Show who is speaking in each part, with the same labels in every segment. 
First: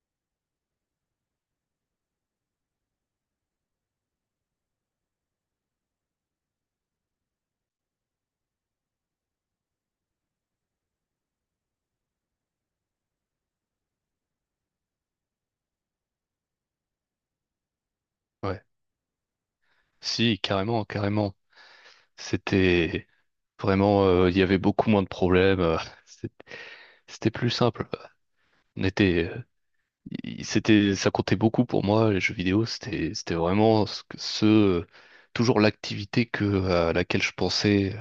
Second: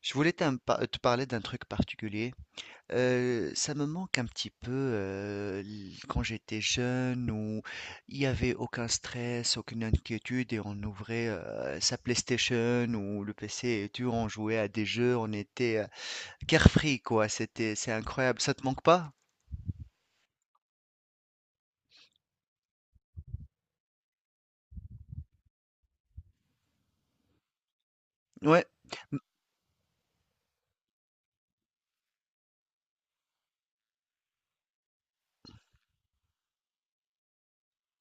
Speaker 1: Je voulais te parler d'un truc particulier. Ça me manque un petit peu quand j'étais jeune où il n'y avait aucun stress, aucune inquiétude et on ouvrait sa PlayStation ou le PC et on jouait à des jeux, on était carefree quoi. C'est incroyable. Ça
Speaker 2: Ouais.
Speaker 1: te manque pas?
Speaker 2: Si, carrément, carrément. C'était vraiment, il y avait beaucoup moins de problèmes. C'est- C'était plus simple.
Speaker 1: Ouais.
Speaker 2: On était, il- c'était, ça comptait beaucoup pour moi, les jeux vidéo. C'était vraiment toujours l'activité à laquelle je pensais,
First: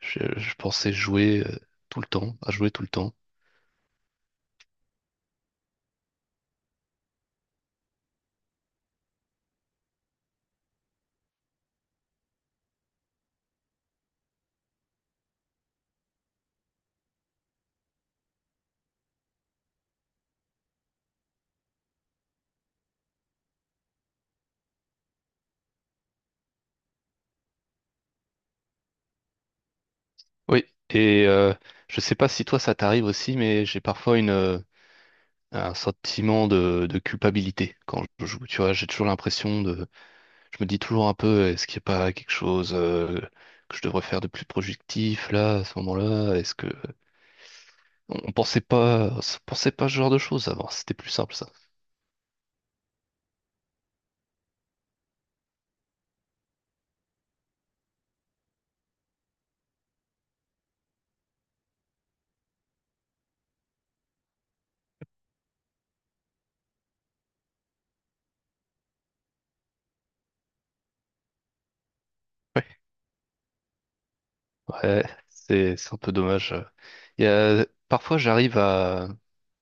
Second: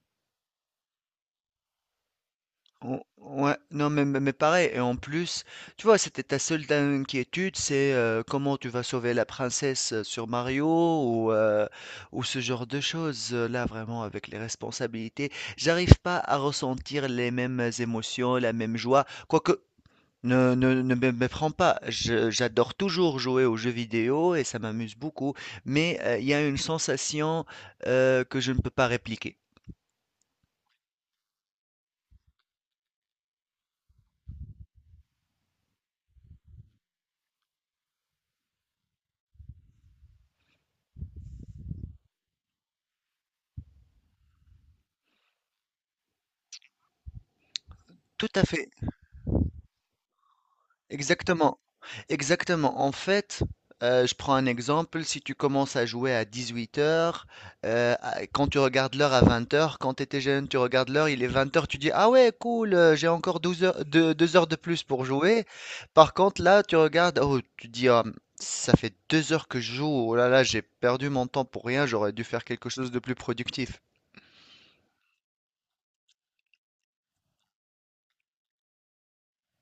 Speaker 2: je pensais jouer tout le temps, à jouer tout le temps.
Speaker 1: Ouais, non, mais pareil, et en plus, tu vois, c'était ta seule inquiétude, c'est comment tu vas sauver la princesse sur Mario ou, euh, ou ce genre de choses. Là, vraiment, avec les responsabilités, j'arrive pas à ressentir les mêmes émotions, la même joie. Quoique, ne me méprends pas, j'adore toujours jouer aux jeux vidéo et ça m'amuse beaucoup, mais il y a une sensation que je ne peux pas répliquer.
Speaker 2: Oui. Et je sais pas si toi ça t'arrive aussi, mais j'ai parfois un sentiment de culpabilité quand je joue. Tu vois, j'ai toujours l'impression de, je me dis toujours un peu, est-ce qu'il n'y a pas quelque chose que je devrais faire de plus productif là, à ce moment-là? Est-ce que on
Speaker 1: Tout
Speaker 2: on
Speaker 1: à
Speaker 2: pensait
Speaker 1: fait.
Speaker 2: pas, on pensait pas ce genre de choses avant? C'était plus simple ça.
Speaker 1: Exactement, exactement. En fait, je prends un exemple, si tu commences à jouer à 18h, quand tu regardes l'heure à 20h, quand tu étais jeune, tu regardes l'heure, il est 20h, tu dis, ah ouais, cool, j'ai encore 12 heures, 2 heures de plus pour jouer. Par contre, là, tu regardes, oh, tu dis, ah, ça fait 2 heures que je joue, oh là là, j'ai perdu mon temps pour rien, j'aurais dû faire quelque chose de plus productif.
Speaker 2: Ouais, c'est un peu dommage. Il y a, parfois, j'arrive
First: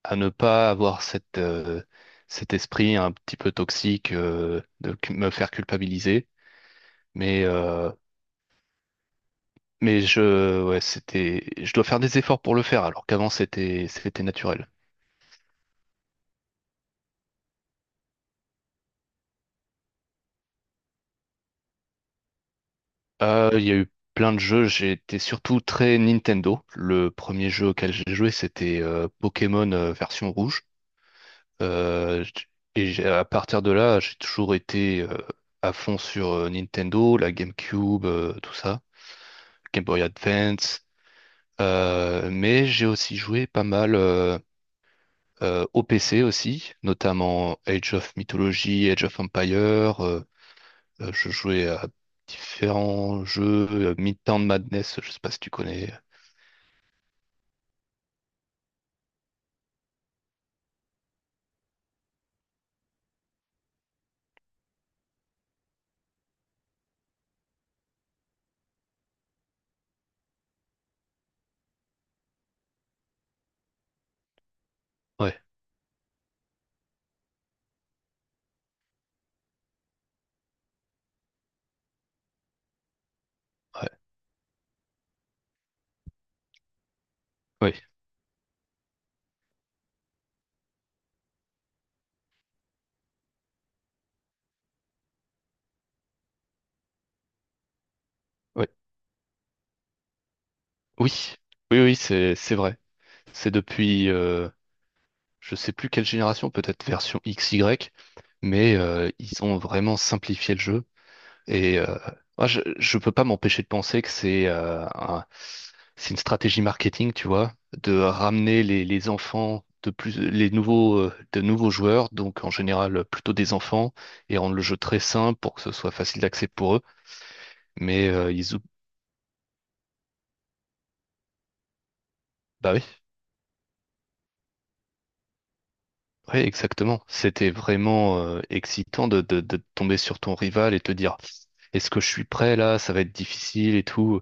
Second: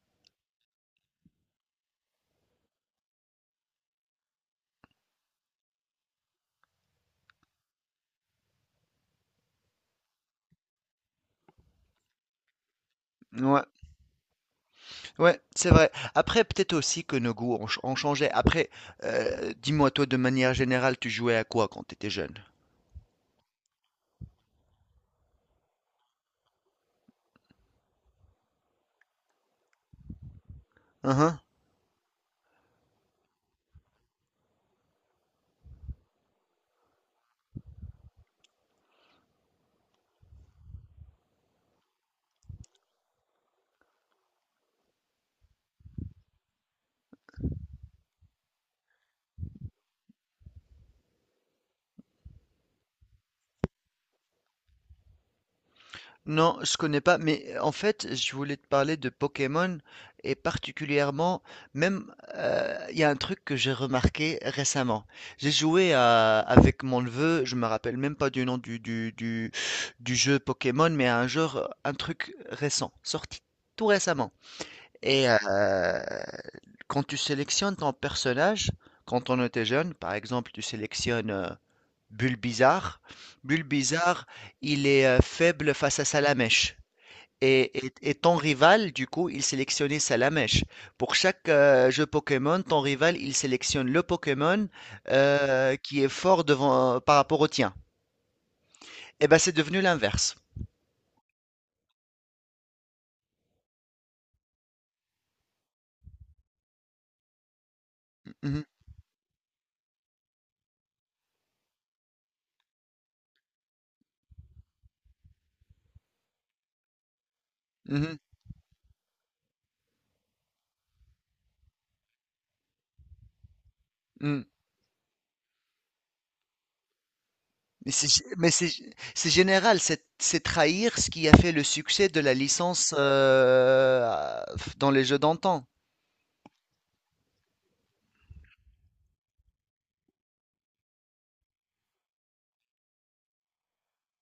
Speaker 2: à ne pas avoir cet esprit un petit peu toxique euh, me faire culpabiliser. Mais, euh, mais ouais, c'était, je dois faire des efforts pour le faire, alors qu'avant,
Speaker 1: Ouais.
Speaker 2: c'était naturel.
Speaker 1: Ouais, c'est vrai. Après, peut-être aussi que nos goûts ont changé. Après, dis-moi, toi, de manière générale, tu jouais à quoi quand t'étais jeune?
Speaker 2: Il y a eu plein de jeux. J'étais surtout très Nintendo. Le premier jeu auquel j'ai joué, c'était Pokémon version rouge.
Speaker 1: Hein, hein.
Speaker 2: Euh, j- à partir de là, j'ai toujours été à fond sur Nintendo, la GameCube, tout ça, Game Boy Advance. Mais j'ai aussi joué pas mal au PC aussi, notamment Age of Mythology, Age of Empire. Je jouais à différents jeux, Midtown Madness, je sais pas si tu connais.
Speaker 1: Non, je connais pas, mais en fait, je voulais te parler de Pokémon et particulièrement, même, il y a un truc que j'ai remarqué récemment. Avec mon neveu, je me rappelle même pas du nom du jeu Pokémon, mais à un jeu, un truc récent, sorti tout récemment. Et
Speaker 2: Ouais,
Speaker 1: quand tu sélectionnes ton personnage, quand on était jeune, par exemple, tu sélectionnes Bulbizarre.
Speaker 2: ouais,
Speaker 1: Bulbizarre, il est faible face à Salamèche.
Speaker 2: ouais,
Speaker 1: Et ton rival, du coup, il sélectionnait Salamèche. Pour chaque jeu Pokémon, ton rival, il sélectionne le Pokémon qui est fort devant, par rapport au tien.
Speaker 2: ouais.
Speaker 1: Et ben, c'est devenu l'inverse.
Speaker 2: Oui, oui, oui, c'est vrai. C'est depuis, je sais plus quelle génération, peut-être version XY,
Speaker 1: Mhm,
Speaker 2: mais ils ont vraiment simplifié le jeu. Et moi, je peux pas m'empêcher de penser que c'est c'est une stratégie marketing, tu vois, de
Speaker 1: mhm,
Speaker 2: ramener les enfants de plus, les nouveaux, de nouveaux joueurs, donc en général plutôt des enfants, et
Speaker 1: mhm.
Speaker 2: rendre le jeu très simple pour que ce soit facile d'accès pour eux. Mais euh, ils, ou-
Speaker 1: C'est général, c'est trahir ce qui a fait le succès de la
Speaker 2: Bah oui.
Speaker 1: licence dans les jeux d'antan.
Speaker 2: Oui, exactement. C'était vraiment excitant de tomber sur ton rival et te dire, est-ce que je suis prêt là? Ça va être difficile et tout.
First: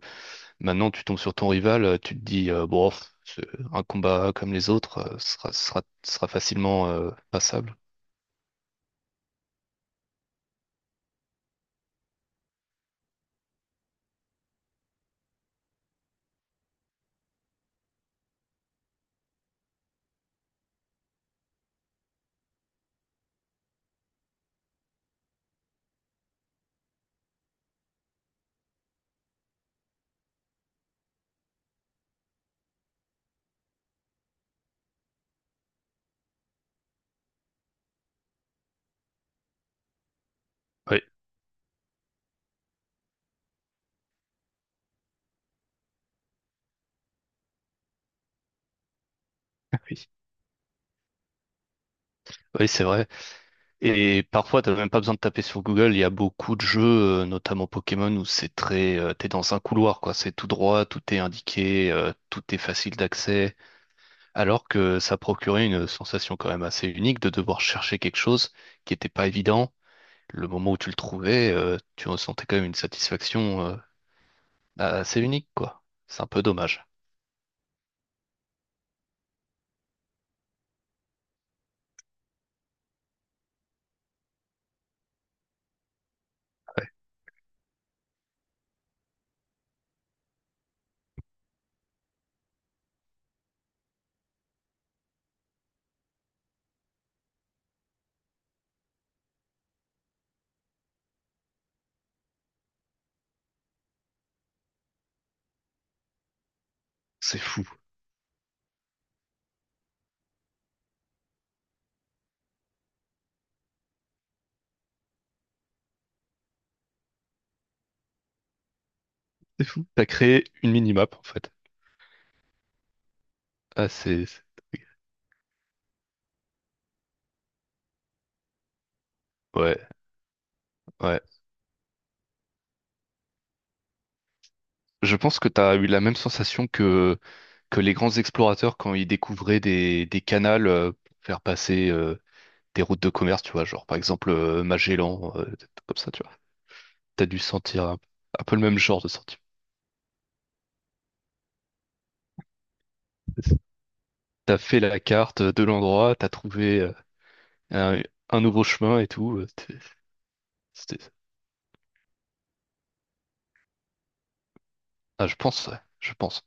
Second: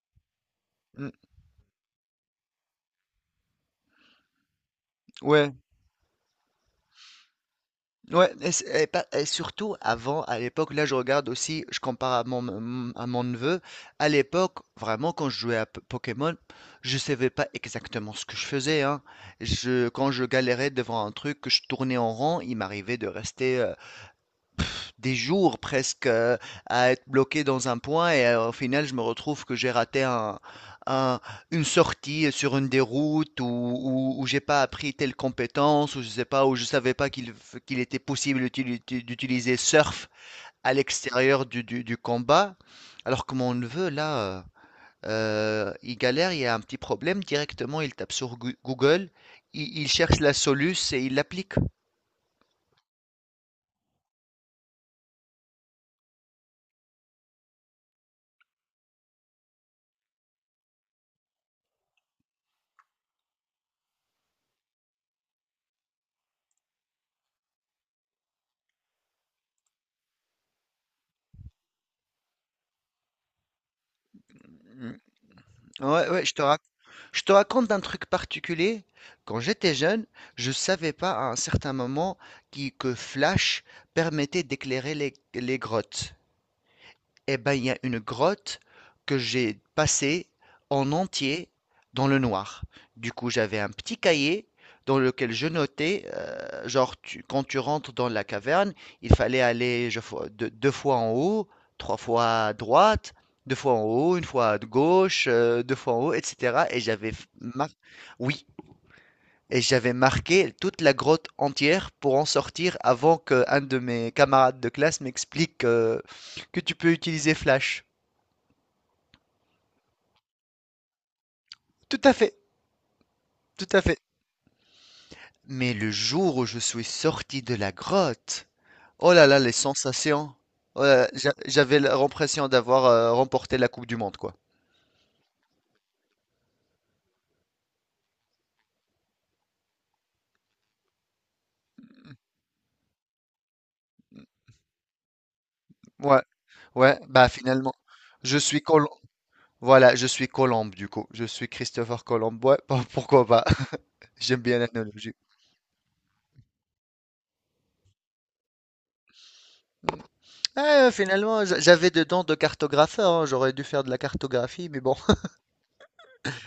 Speaker 2: Maintenant, tu
Speaker 1: Mm.
Speaker 2: tombes sur ton rival, tu te dis, bon, pff, c'est un combat comme les autres euh, sera,
Speaker 1: Ouais,
Speaker 2: sera, sera facilement passable.
Speaker 1: ouais, et, c'est- et pas- et surtout avant, à l'époque, là je regarde aussi, je compare à à mon neveu, à l'époque, vraiment quand je jouais à Pokémon, je savais pas exactement ce que je faisais, hein. Quand je galérais devant un truc, que je tournais en rond, il m'arrivait de rester pff, des jours presque à être bloqué dans un point et au final je me retrouve que j'ai raté un- une sortie sur une des routes ou où j'ai pas appris telle compétence ou je sais pas où je savais pas qu'il était possible d'utiliser surf à
Speaker 2: Oui,
Speaker 1: l'extérieur du combat alors que mon neveu là il galère il y a un petit problème directement il tape sur Google il
Speaker 2: oui.
Speaker 1: cherche la soluce et il l'applique.
Speaker 2: Oui, c'est vrai. Et parfois, t'as même pas besoin de taper sur Google. Il y a beaucoup de jeux, notamment Pokémon, où c'est très, t'es dans un couloir, quoi. C'est tout droit, tout est indiqué, tout est facile d'accès. Alors que ça procurait une sensation quand même assez unique de devoir chercher quelque chose qui n'était pas évident. Le moment où tu le trouvais, tu ressentais quand même une satisfaction assez unique, quoi.
Speaker 1: Ouais,
Speaker 2: C'est
Speaker 1: ouais,
Speaker 2: un
Speaker 1: je te
Speaker 2: peu
Speaker 1: rac-
Speaker 2: dommage.
Speaker 1: je te raconte un truc particulier. Quand j'étais jeune, je savais pas à un certain moment que Flash permettait d'éclairer les grottes. Eh ben, il y a une grotte que j'ai passée en entier dans le noir. Du coup, j'avais un petit cahier dans lequel je notais, genre, quand tu rentres dans la caverne, il fallait aller deux fois en haut, trois fois à droite, deux fois en haut, une fois à gauche, deux fois en haut, etc.
Speaker 2: C'est fou.
Speaker 1: Oui, et j'avais marqué toute la grotte entière pour en sortir avant que un de mes camarades de classe m'explique que tu peux utiliser Flash.
Speaker 2: T'as créé une minimap, en fait.
Speaker 1: Tout à fait, tout à
Speaker 2: Ah,
Speaker 1: fait.
Speaker 2: c'est... c'est-
Speaker 1: Mais le jour où je suis sorti de la grotte, oh là là, les
Speaker 2: Ouais,
Speaker 1: sensations. Oh là là,
Speaker 2: ouais.
Speaker 1: j'avais l'impression d'avoir remporté la Coupe du Monde, quoi.
Speaker 2: Je pense que t'as eu la même sensation que les grands explorateurs quand ils découvraient des canals pour faire passer des routes de commerce, tu vois, genre par exemple Magellan, des trucs comme ça,
Speaker 1: Ouais,
Speaker 2: tu vois.
Speaker 1: ouais,
Speaker 2: T'as
Speaker 1: bah
Speaker 2: dû
Speaker 1: finalement,
Speaker 2: sentir
Speaker 1: je
Speaker 2: un peu le
Speaker 1: suis
Speaker 2: même
Speaker 1: Colomb.
Speaker 2: genre de sentiment.
Speaker 1: Voilà, je suis Colombe du coup. Je suis Christopher Colomb. Ouais, pourquoi pas? J'aime
Speaker 2: T'as
Speaker 1: bien
Speaker 2: fait la
Speaker 1: l'analogie.
Speaker 2: carte de l'endroit, t'as trouvé un, un nouveau chemin et tout.
Speaker 1: Ah,
Speaker 2: C'était,
Speaker 1: finalement, j'avais des dents de cartographeur, hein. J'aurais dû faire de la cartographie, mais bon.
Speaker 2: ah, je pense, ouais, je pense.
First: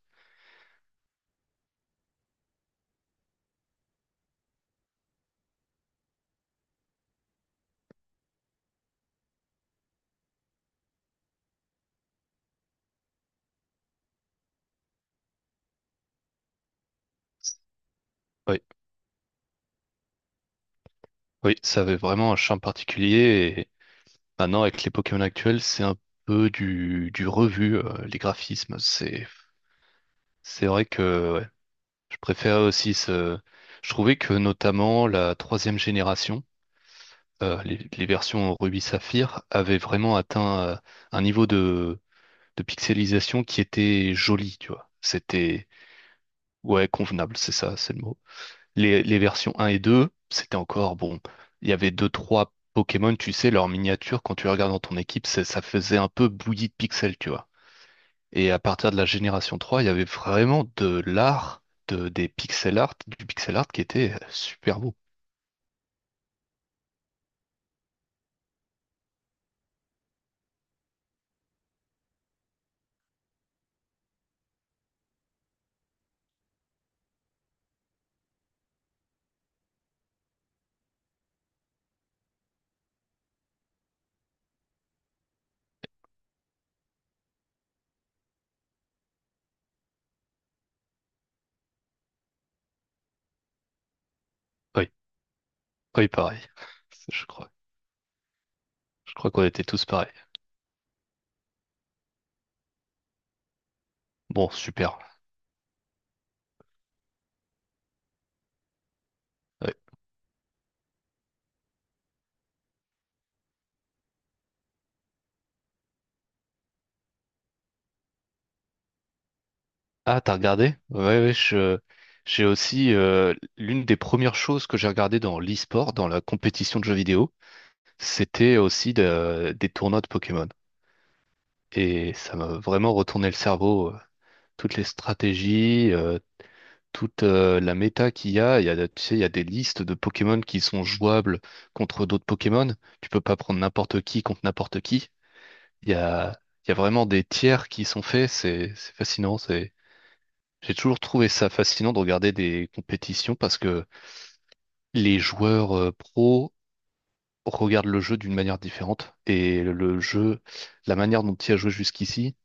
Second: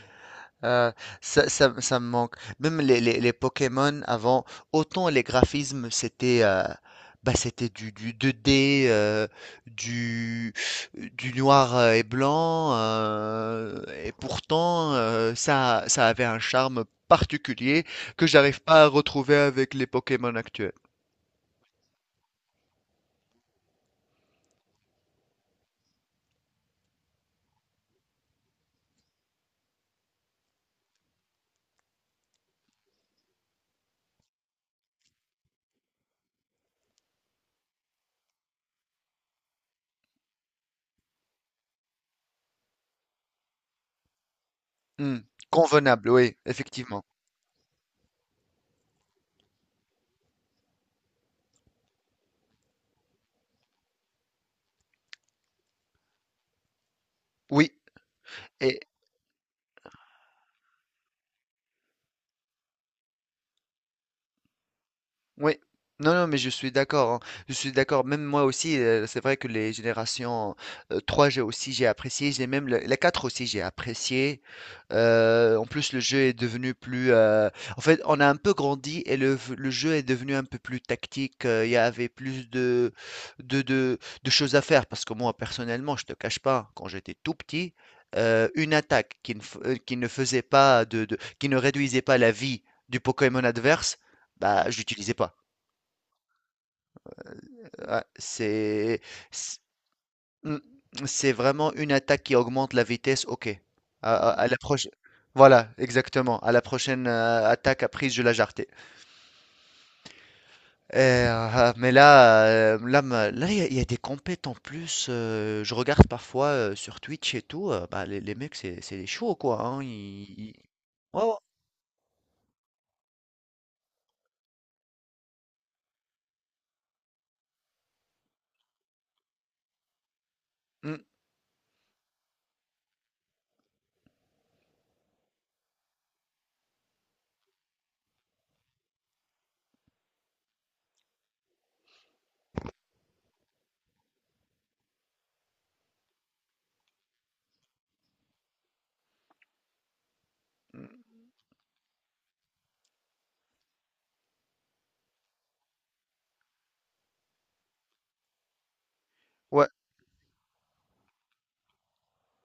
Speaker 1: Euh, ça me manque. Même les Pokémon avant, autant les graphismes, c'était bah, c'était du 2D, du, du noir et blanc, et pourtant ça avait un charme particulier que j'arrive
Speaker 2: Oui,
Speaker 1: pas à retrouver avec les Pokémon actuels.
Speaker 2: oui, ça avait vraiment un charme particulier et maintenant avec les Pokémon actuels, c'est un peu du revu, les graphismes. C'est vrai que ouais, je préfère aussi ce. Je trouvais que notamment la troisième génération, les versions Ruby Saphir, avaient vraiment atteint un niveau de pixelisation qui était joli, tu vois.
Speaker 1: Hmm,
Speaker 2: C'était.
Speaker 1: convenable, oui,
Speaker 2: Ouais,
Speaker 1: effectivement.
Speaker 2: convenable, c'est ça, c'est le mot. Les versions un et 2, c'était encore bon. Il y avait deux, trois Pokémon, tu sais, leurs miniatures, quand tu les regardes dans ton équipe, ça faisait un peu bouillie de pixels, tu vois.
Speaker 1: Oui.
Speaker 2: Et à partir de la génération 3, il y avait vraiment de l'art, des pixel art, du pixel art qui était super beau.
Speaker 1: Oui, non, non, mais je suis d'accord, hein. Je suis d'accord. Même moi aussi, c'est vrai que les générations 3, j'ai aussi, j'ai apprécié. J'ai même la 4 aussi, j'ai apprécié. En plus, le jeu est devenu plus. En fait, on a un peu grandi et le jeu est devenu un peu plus tactique. Il y avait plus de, de, de choses à faire. Parce que moi, personnellement, je te cache pas, quand j'étais tout petit, une attaque qui ne faisait pas qui ne réduisait pas la vie du Pokémon adverse, bah, je
Speaker 2: Oui,
Speaker 1: l'utilisais pas.
Speaker 2: oui, pareil. Je crois,
Speaker 1: Ouais, c'est
Speaker 2: je crois qu'on
Speaker 1: c-
Speaker 2: était tous pareils.
Speaker 1: mm, c'est vraiment une attaque qui augmente la vitesse. Ok. À
Speaker 2: Bon,
Speaker 1: la proche.
Speaker 2: super.
Speaker 1: Voilà, exactement. À la prochaine attaque à prise, je la jarretais.
Speaker 2: Ouais.
Speaker 1: Là, il y a des compètes en plus. Je regarde parfois sur Twitch et tout. Bah, les mecs, c'est des chauds quoi, hein,
Speaker 2: Ah, t'as regardé? Ouais,
Speaker 1: ouais, ouais.
Speaker 2: ouais, j'ai aussi l'une des premières choses que j'ai regardé dans l'e-sport, dans la compétition de jeux vidéo. C'était aussi des tournois de Pokémon.
Speaker 1: Mm,
Speaker 2: Et ça m'a vraiment retourné le cerveau. Toutes les stratégies, toute la méta qu'il y a. Il y a, tu sais, il y a des listes de Pokémon qui sont jouables contre d'autres Pokémon. Tu peux pas prendre n'importe qui contre n'importe qui. Il y a, il y a vraiment des tiers qui sont faits. C'est fascinant. C'est, j'ai toujours trouvé ça fascinant de regarder des compétitions parce que les joueurs pros regarde le jeu d'une manière différente. Et
Speaker 1: ouais,
Speaker 2: le jeu, la manière dont tu y as joué jusqu'ici,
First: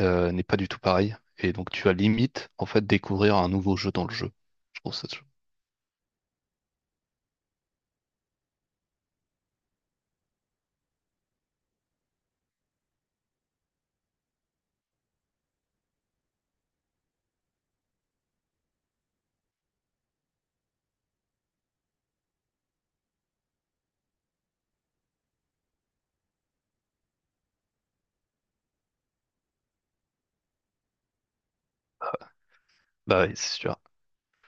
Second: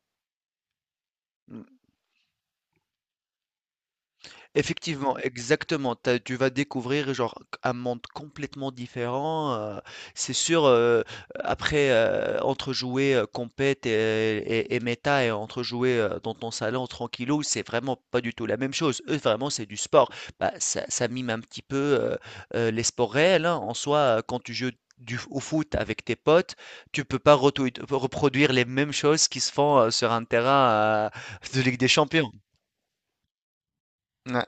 Speaker 2: n'est pas du tout pareil. Et donc
Speaker 1: mm.
Speaker 2: tu as limite, en fait, découvrir un nouveau jeu dans le jeu. Je trouve ça.
Speaker 1: Effectivement, exactement. Tu vas découvrir genre un monde complètement différent. C'est sûr, entre jouer compète et méta et entre jouer dans ton salon tranquillou, c'est vraiment pas du tout la même chose. Eux, vraiment, c'est du sport. Bah, ça mime un petit peu les sports réels, hein. En soi, quand tu joues au foot avec tes potes, tu peux pas reproduire les mêmes choses qui se font sur un terrain de Ligue des Champions.
Speaker 2: Bah oui, c'est sûr,
Speaker 1: Ouais.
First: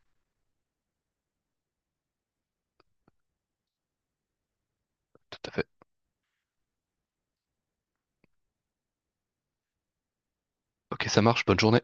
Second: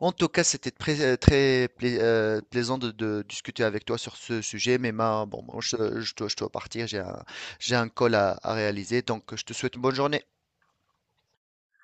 Speaker 1: En tout cas, c'était très, plaisant de discuter avec toi sur ce sujet. Mais ma,
Speaker 2: tout
Speaker 1: bon,
Speaker 2: à
Speaker 1: moi,
Speaker 2: fait.
Speaker 1: je dois partir, j'ai un call à réaliser, donc je te souhaite une bonne journée.
Speaker 2: Ok, ça marche, bonne journée.